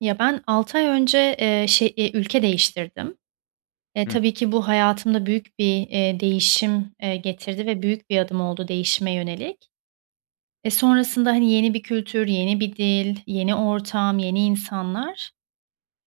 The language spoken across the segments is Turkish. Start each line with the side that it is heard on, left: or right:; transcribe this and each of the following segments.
right: Ya, ben 6 ay önce, eee, ş eee, ülke değiştirdim. E,
left: Hıh.
right: tabii ki bu hayatımda büyük bir, eee, değişim, eee, getirdi ve büyük bir adım oldu değişime yönelik. E, sonrasında, hani, yeni bir kültür, yeni bir dil, yeni ortam, yeni insanlar.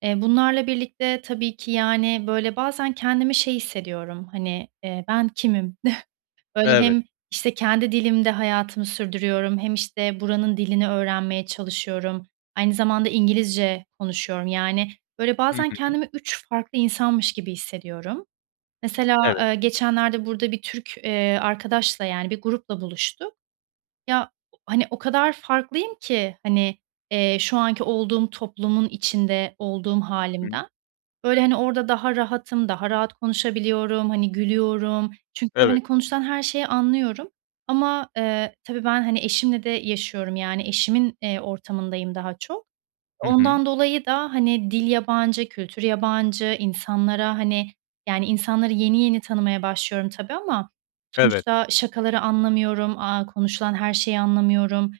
right: Eee, bunlarla birlikte tabii ki, yani, böyle, bazen kendimi şey hissediyorum. Hani, eee, ben kimim? Böyle,
left: Evet.
right: hem, işte, kendi dilimde hayatımı sürdürüyorum hem, işte, buranın dilini öğrenmeye çalışıyorum, aynı zamanda İngilizce konuşuyorum. Yani, böyle,
left: Hı
right: bazen
left: hı.
right: kendimi 3 farklı insanmış gibi hissediyorum. Mesela,
left: Evet.
right: eee, geçenlerde burada bir Türk, eee, arkadaşla, yani, bir grupla buluştuk. Ya, hani, o kadar farklıyım ki, hani, eee, şu anki olduğum toplumun içinde olduğum
left: Hımm.
right: hâlimden. Böyle, hani, orada daha rahatım, daha rahat konuşabiliyorum, hani, gülüyorum çünkü,
left: Evet.
right: hani, konuşulan her şeyi anlıyorum. Ama, eee, tabii ben, hani, eşimle de yaşıyorum, yani, eşimin, eee, ortamındayım daha çok.
left: Hı hı.
right: Ondan dolayı da, hani, dil yabancı, kültür yabancı, insanlara, hani, yani, insanları yeni yeni tanımaya başlıyorum tabii ama
left: Evet.
right: sonuçta şakaları anlamıyorum, aaa, konuşulan her şeyi anlamıyorum.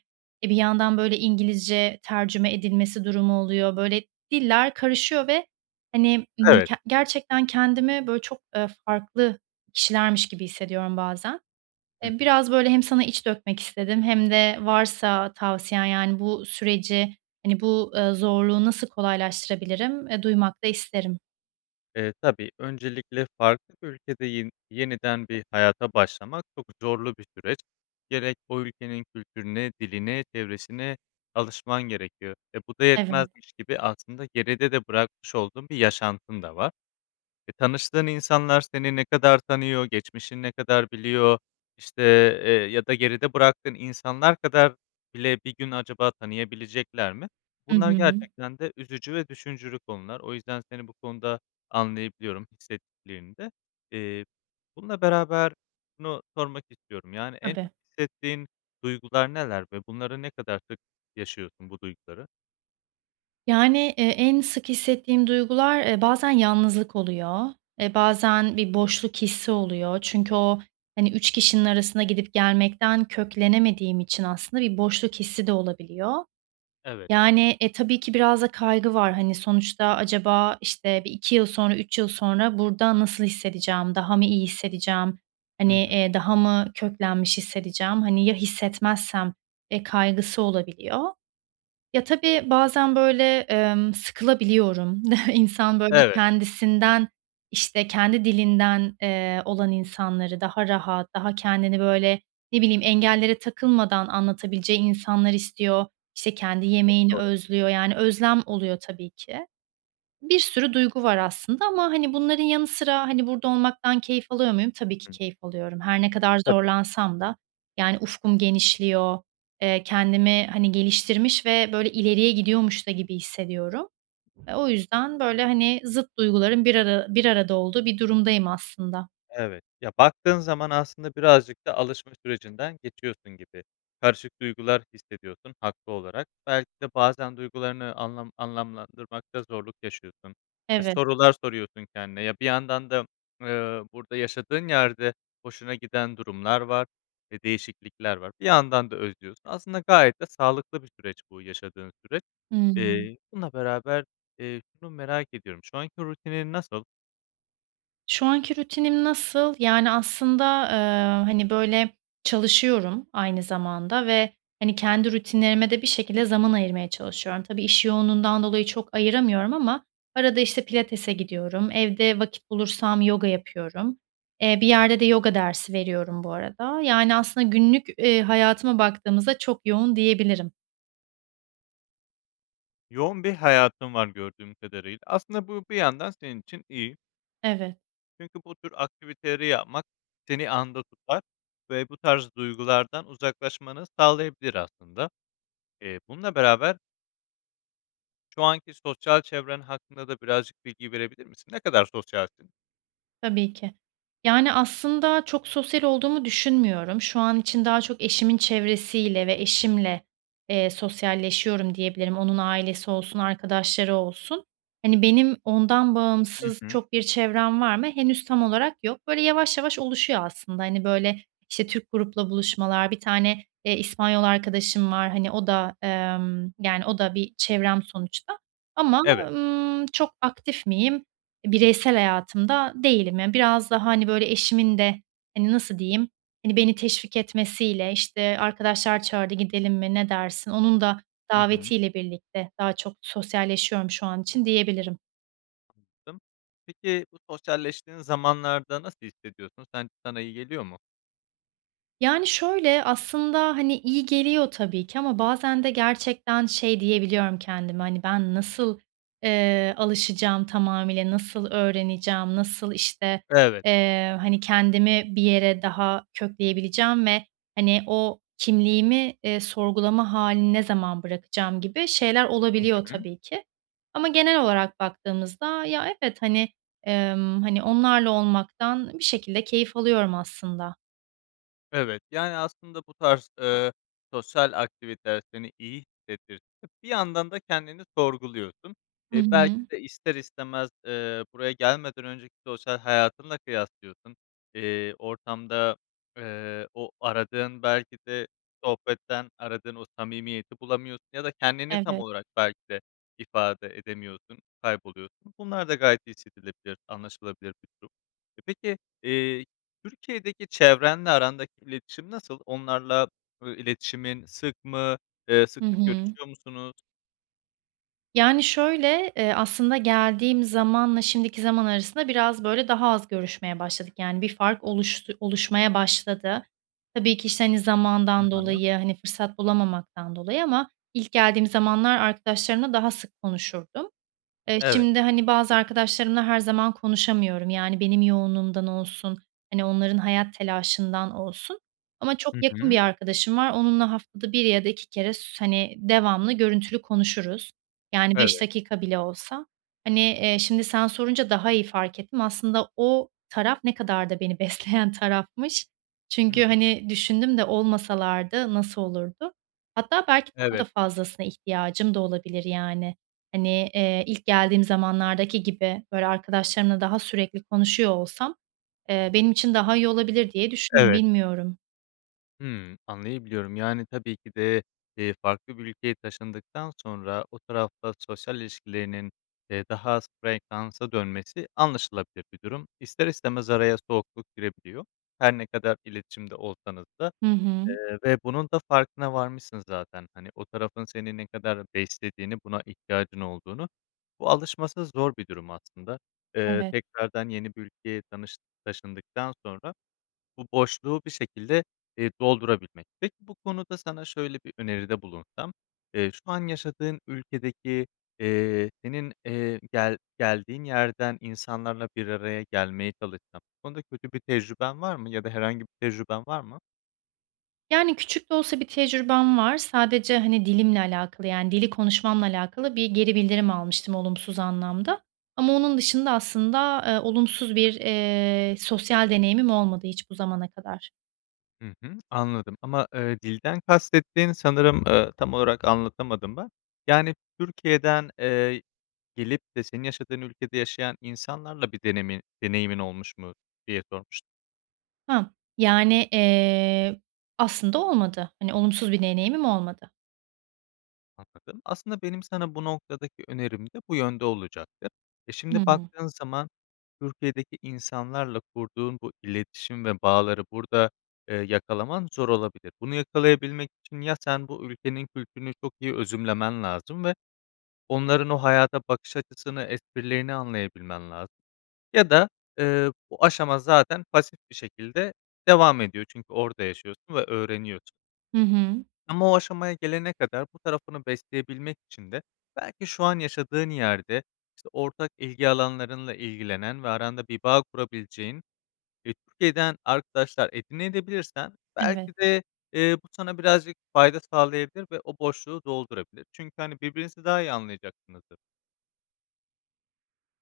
right: E, bir yandan, böyle, İngilizce tercüme edilmesi durumu oluyor. Böyle, diller karışıyor ve, hani, ımm,
left: Evet.
right: k gerçekten kendimi, böyle, çok, eee, farklı kişilermiş gibi hissediyorum bazen.
left: Hı
right: Eee,
left: hı.
right: biraz, böyle, hem sana iç dökmek istedim hem de varsa tavsiyen, yani, bu süreci, hani, bu, eee, zorluğu nasıl kolaylaştırabilirim, eee, duymak da isterim.
left: Eee, tabii, öncelikle farklı bir ülkede yen yeniden bir hayata başlamak çok zorlu bir süreç. Gerek o ülkenin kültürüne, diline, çevresine alışman gerekiyor, eee, bu da
right: Evet.
left: yetmezmiş gibi aslında geride de bırakmış olduğun bir yaşantın da var. E, tanıştığın insanlar seni ne kadar tanıyor, geçmişini ne kadar biliyor, işte, eee, ya da geride bıraktığın insanlar kadar bile bir gün acaba tanıyabilecekler mi?
right: Hı
left: Bunlar
right: hı.
left: gerçekten de üzücü ve düşündürücü konular. O yüzden seni bu konuda anlayabiliyorum, hissettiklerini de. Eee, bununla beraber şunu sormak istiyorum, yani, en
right: Tabii.
left: çok hissettiğin duygular neler ve bunları ne kadar sık yaşıyorsun, bu duyguları?
right: Yani, eee, en sık hissettiğim duygular, eee, bazen yalnızlık oluyor, eee, bazen bir boşluk hissi oluyor. Çünkü o, hani, 3 kişinin arasında gidip gelmekten köklenemediğim için aslında bir boşluk hissi de olabiliyor.
left: Evet.
right: Yani, eee, tabii ki biraz da kaygı var. Hani, sonuçta acaba, işte, bir 2 yıl sonra, 3 yıl sonra burada nasıl hissedeceğim, daha mı iyi hissedeceğim, hani,
left: Hı hı.
right: eee, daha mı köklenmiş hissedeceğim, hani, ya hissetmezsem, eee, kaygısı olabiliyor. Ya, tabii bazen, böyle, ımm, sıkılabiliyorum, insan, böyle,
left: Evet.
right: kendisinden, işte, kendi dilinden, eee, olan insanları, daha rahat, daha kendini, böyle, ne bileyim, engellere takılmadan anlatabileceği insanlar istiyor, işte, kendi
left: Çok
right: yemeğini
left: doğru.
right: özlüyor. Yani, özlem oluyor tabii ki. Bir sürü duygu var aslında ama, hani, bunların yanı sıra, hani, burada olmaktan keyif alıyor muyum? Tabii ki
left: Hı.
right: keyif alıyorum. Her ne kadar
left: Tabii.
right: zorlansam da, yani, ufkum genişliyor, eee, kendimi, hani, geliştirmiş ve, böyle, ileriye gidiyormuş da gibi hissediyorum. Eee, o yüzden, böyle, hani, zıt duyguların bir ara bir arada olduğu bir durumdayım aslında.
left: Evet, ya, baktığın zaman aslında birazcık da alışma sürecinden geçiyorsun gibi. Karışık duygular hissediyorsun haklı olarak. Belki de bazen duygularını anlam anlamlandırmakta zorluk yaşıyorsun ve
right: Evet.
left: sorular soruyorsun kendine. Ya, bir yandan da, ııı, burada yaşadığın yerde hoşuna giden durumlar var ve değişiklikler var. Bir yandan da özlüyorsun. Aslında gayet de sağlıklı bir süreç bu yaşadığın süreç.
right: Hıı.
left: Eee, bununla beraber, eee, şunu merak ediyorum. Şu anki rutinin nasıl?
right: Şu anki rutinim nasıl? Yani, aslında, ııı, hani, böyle, çalışıyorum aynı zamanda ve, hani, kendi rutinlerime de bir şekilde zaman ayırmaya çalışıyorum. Tabii, iş yoğunluğundan dolayı çok ayıramıyorum ama arada, işte, pilatese gidiyorum, evde vakit bulursam yoga yapıyorum, eee, bir yerde de yoga dersi veriyorum bu arada. Yani, aslında, günlük, eee, hayatıma baktığımızda çok yoğun, diyebilirim.
left: Yoğun bir hayatın var gördüğüm kadarıyla. Aslında bu bir yandan senin için iyi
right: Evet.
left: çünkü bu tür aktiviteleri yapmak seni anda tutar ve bu tarz duygulardan uzaklaşmanı sağlayabilir aslında. Eee, bununla beraber şu anki sosyal çevren hakkında da birazcık bilgi verebilir misin? Ne kadar sosyalsin?
right: Tabii ki. Yani, aslında, çok sosyal olduğumu düşünmüyorum. Şu an için daha çok eşimin çevresiyle ve eşimle, eee, sosyalleşiyorum, diyebilirim. Onun ailesi olsun, arkadaşları olsun. Hani, benim ondan
left: Hı
right: bağımsız
left: hı.
right: çok bir çevrem var mı, henüz tam olarak yok. Böyle, yavaş yavaş oluşuyor aslında. Hani, böyle, işte, Türk grupla buluşmalar, 1 tane, eee, İspanyol arkadaşım var. Hani, o da, ımm, yani, o da bir çevrem sonuçta ama o
left: Evet.
right: ımm, çok aktif miyim? E, bireysel hayatımda değilim. Ya, biraz da, hani, böyle, eşimin de, hani, nasıl diyeyim, hani, beni teşvik etmesiyle, işte, "Arkadaşlar çağırdı, gidelim mi, ne dersin?" Onun da
left: Hı hı.
right: davetiyle birlikte daha çok sosyalleşiyorum şu an için, diyebilirim.
left: [unintelligible] Peki, bu sosyalleştiğin zamanlarda nasıl hissediyorsun? Sen sana iyi geliyor mu?
right: Yani, şöyle, aslında, hani, iyi geliyor tabii ki ama bazen de gerçekten şey diyebiliyorum kendime. Hani, "Ben nasıl, eee, alışacağım tamamıyla, nasıl öğreneceğim, nasıl, işte,
left: Evet.
right: eee, hani, kendimi bir yere daha kökleyebileceğim ve, hani, o kimliğimi, eee, sorgulama hâlini ne zaman bırakacağım?" gibi şeyler
left: Hı
right: olabiliyor
left: hı.
right: tabii ki ama genel olarak baktığımızda ya evet, hani, emm, hani, onlarla olmaktan bir şekilde keyif alıyorum aslında.
left: Evet, yani, aslında bu tarz, eee, sosyal aktiviteler seni iyi hissettirse de bir yandan da kendini sorguluyorsun.
right: Hı
left: Eee, belki
right: hı.
left: de ister istemez, eee, buraya gelmeden önceki sosyal hayatınla kıyaslıyorsun. Eee, ortamda, eee, o aradığın, belki de sohbetten aradığın o samimiyeti bulamıyorsun ya da kendini tam
right: Evet.
left: olarak belki de ifade edemiyorsun, kayboluyorsun. Bunlar da gayet hissedilebilir, anlaşılabilir bir durum. E, peki, eee, Türkiye'deki çevrenle arandaki iletişim nasıl? Onlarla, ııı, iletişimin sık mı, eee, sık
right: Hı
left: sık
right: hı.
left: görüşüyor musunuz?
right: Yani, şöyle, eee, aslında geldiğim zamanla şimdiki zaman arasında biraz, böyle, daha az görüşmeye başladık. Yani, bir fark oluştu oluşmaya başladı. Tabii ki, işte, hani,
left: Hı
right: zamandan
left: hı.
right: dolayı, hani, fırsat bulamamaktan dolayı ama ilk geldiğim zamanlar arkadaşlarımla daha sık konuşurdum. Eee,
left: Evet.
right: şimdi hani bazı arkadaşlarımla her zaman konuşamıyorum. Yani, benim yoğunluğumdan olsun, hani, onların hayat telaşından olsun ama çok
left: Hı
right: yakın
left: hı.
right: bir arkadaşım var. Onunla haftada 1 ya da 2 kere s hani, devamlı görüntülü konuşuruz. Yani, 5
left: Evet.
right: dakika bile olsa, hani, eee, şimdi sen sorunca daha iyi fark ettim. Aslında o taraf ne kadar da beni besleyen tarafmış.
left: Hı
right: Çünkü,
left: hı.
right: hani, düşündüm de olmasalardı, nasıl olurdu? Hatta belki daha
left: Evet.
right: da fazlasına ihtiyacım da olabilir yani. Hani, eee, ilk geldiğim zamanlardaki gibi böyle arkadaşlarımla daha sürekli konuşuyor olsam, eee, benim için daha iyi olabilir diye düşündüm.
left: Evet.
right: Bilmiyorum.
left: Hımm. Anlayabiliyorum, yani, tabii ki de, eee, farklı bir ülkeye taşındıktan sonra o tarafla sosyal ilişkilerinin, eee, daha az frekansa dönmesi anlaşılabilir bir durum. İster istemez araya soğukluk girebiliyor, her ne kadar iletişimde olsanız da.
right: Hı hı.
left: Eee, ve bunun da farkına varmışsın zaten, hani, o tarafın seni ne kadar beslediğini, buna ihtiyacın olduğunu. Bu alışması zor bir durum aslında. Eee,
right: Evet.
left: tekrardan yeni bir ülkeye tanış taşındıktan sonra bu boşluğu bir şekilde, eee, doldurabilmek. Peki, bu konuda sana şöyle bir öneride bulunsam: Eee, şu an yaşadığın ülkedeki, eee, senin, eee, gel geldiğin yerden insanlarla bir araya gelmeye çalışsan. Bu konuda kötü bir tecrüben var mı? Ya da herhangi bir tecrüben var mı?
right: Yani, küçük de olsa bir tecrübem var. Sadece, hani, dilimle alakalı, yani, dili konuşmamla alakalı bir geri bildirim almıştım olumsuz anlamda. Ama onun dışında, aslında, eee, olumsuz bir, eee, sosyal deneyimim olmadı hiç bu zamana kadar.
left: Hı hı, anladım ama, ııı, dilden kastettiğin, sanırım, ııı, tam olarak anlatamadım ben. Yani, Türkiye'den, eee, gelip de senin yaşadığın ülkede yaşayan insanlarla bir denemi deneyimin olmuş mu diye sormuş
right: Ha. Yani, eee, aslında olmadı. Hani, olumsuz bir deneyimim olmadı.
left: Anladım. Aslında benim sana bu noktadaki önerim de bu yönde olacaktı. Eee,
right: Hı
left: şimdi
right: hı.
left: baktığın zaman Türkiye'deki insanlarla kurduğun bu iletişim ve bağları burada, eee, yakalaman zor olabilir. Bunu yakalayabilmek için ya sen bu ülkenin kültürünü çok iyi özümlemen lazım ve onların o hayata bakış açısını, esprilerini anlayabilmen lazım. Ya da, eee, bu aşama zaten pasif bir şekilde devam ediyor çünkü orada yaşıyorsun ve öğreniyorsun.
right: Hı hı.
left: Ama o aşamaya gelene kadar bu tarafını besleyebilmek için de belki şu an yaşadığın yerde, işte ortak ilgi alanlarınla ilgilenen ve aranda bir bağ kurabileceğin ve Türkiye'den arkadaşlar edinebilirsen de
right: Evet.
left: belki de, ııı, bu sana birazcık fayda sağlayabilir ve o boşluğu doldurabilir. Çünkü, hani, birbirinizi daha iyi anlayacaksınızdır.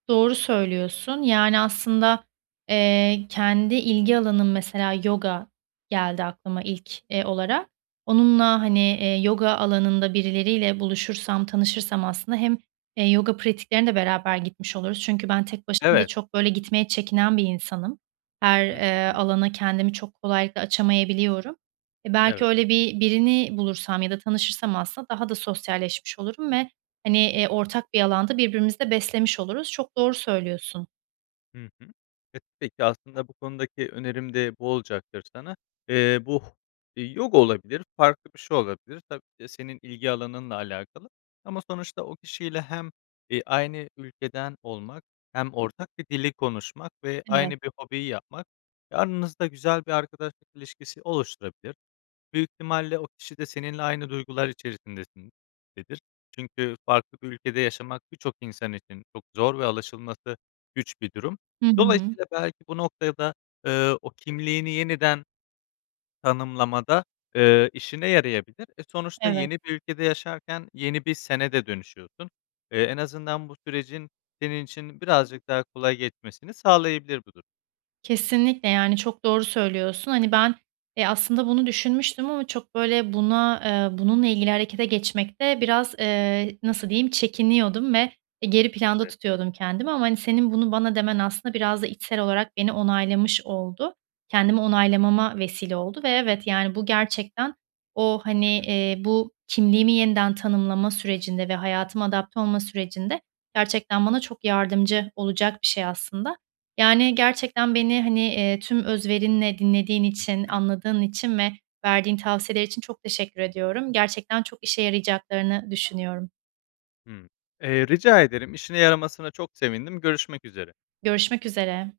right: Doğru söylüyorsun. Yani, aslında, eee, kendi ilgi alanım, mesela, yoga geldi aklıma ilk, eee, olarak. Onunla, hani, eee, yoga alanında birileriyle buluşursam, tanışırsam aslında hem, eee, yoga pratiklerine de beraber gitmiş oluruz. Çünkü ben tek başıma da
left: Evet.
right: çok, böyle, gitmeye çekinen bir insanım. Her,
left: Hı
right: eee,
left: hı.
right: alana kendimi çok kolaylıkla açamayabiliyorum. Eee, belki
left: Evet.
right: öyle bi birini bulursam ya da tanışırsam aslında daha da sosyalleşmiş olurum ve, hani, eee, ortak bir alanda birbirimizi de beslemiş oluruz. Çok doğru söylüyorsun.
left: Hı hı. E, peki, aslında bu konudaki önerim de bu olacaktır sana. Eee, bu yoga olabilir, farklı bir şey olabilir tabii ki de senin ilgi alanınla alakalı. Ama sonuçta o kişiyle hem, ııı, aynı ülkeden olmak hem ortak bir dili konuşmak ve
right: Evet.
left: aynı bir hobiyi yapmak, e, aranızda güzel bir arkadaşlık ilişkisi oluşturabilir. Büyük ihtimalle o kişi de seninle aynı duygular içerisindedir. Çünkü farklı bir ülkede yaşamak birçok insan için çok zor ve alışılması güç bir durum.
right: Hı hı.
left: Dolayısıyla belki bu noktaya da, ııı, o kimliğini yeniden tanımlamada, ııı, işine yarayabilir. E, sonuçta
right: Evet.
left: yeni bir ülkede yaşarken yeni bir "sen"e de dönüşüyorsun. Eee, en azından bu sürecin senin için birazcık daha kolay geçmesini sağlayabilir bu durum.
right: Kesinlikle, yani çok doğru söylüyorsun. Hani, ben, eee, aslında bunu düşünmüştüm ama çok, böyle, buna, eee, bununla ilgili harekete geçmekte biraz, eee, nasıl diyeyim, çekiniyordum ve, eee, geri planda
left: Evet.
right: tutuyordum kendimi ama, hani, senin bunu bana demen aslında biraz da içsel olarak beni onaylamış oldu. Kendimi onaylamama vesile oldu ve evet, yani, bu gerçekten o, hani,
left: Hı hı.
right: eee, bu kimliğimi yeniden tanımlama sürecinde ve hayatıma adapte olma sürecinde gerçekten bana çok yardımcı olacak bir şey aslında. Yani, gerçekten beni, hani, eee, tüm özverinle dinlediğin
left: Hı
right: için,
left: hı.
right: anladığın için ve verdiğin tavsiyeler için çok teşekkür ediyorum. Gerçekten çok işe yarayacaklarını düşünüyorum.
left: Hıı. Eee, rica ederim. İşine yaramasına çok sevindim, görüşmek üzere.
right: Görüşmek üzere.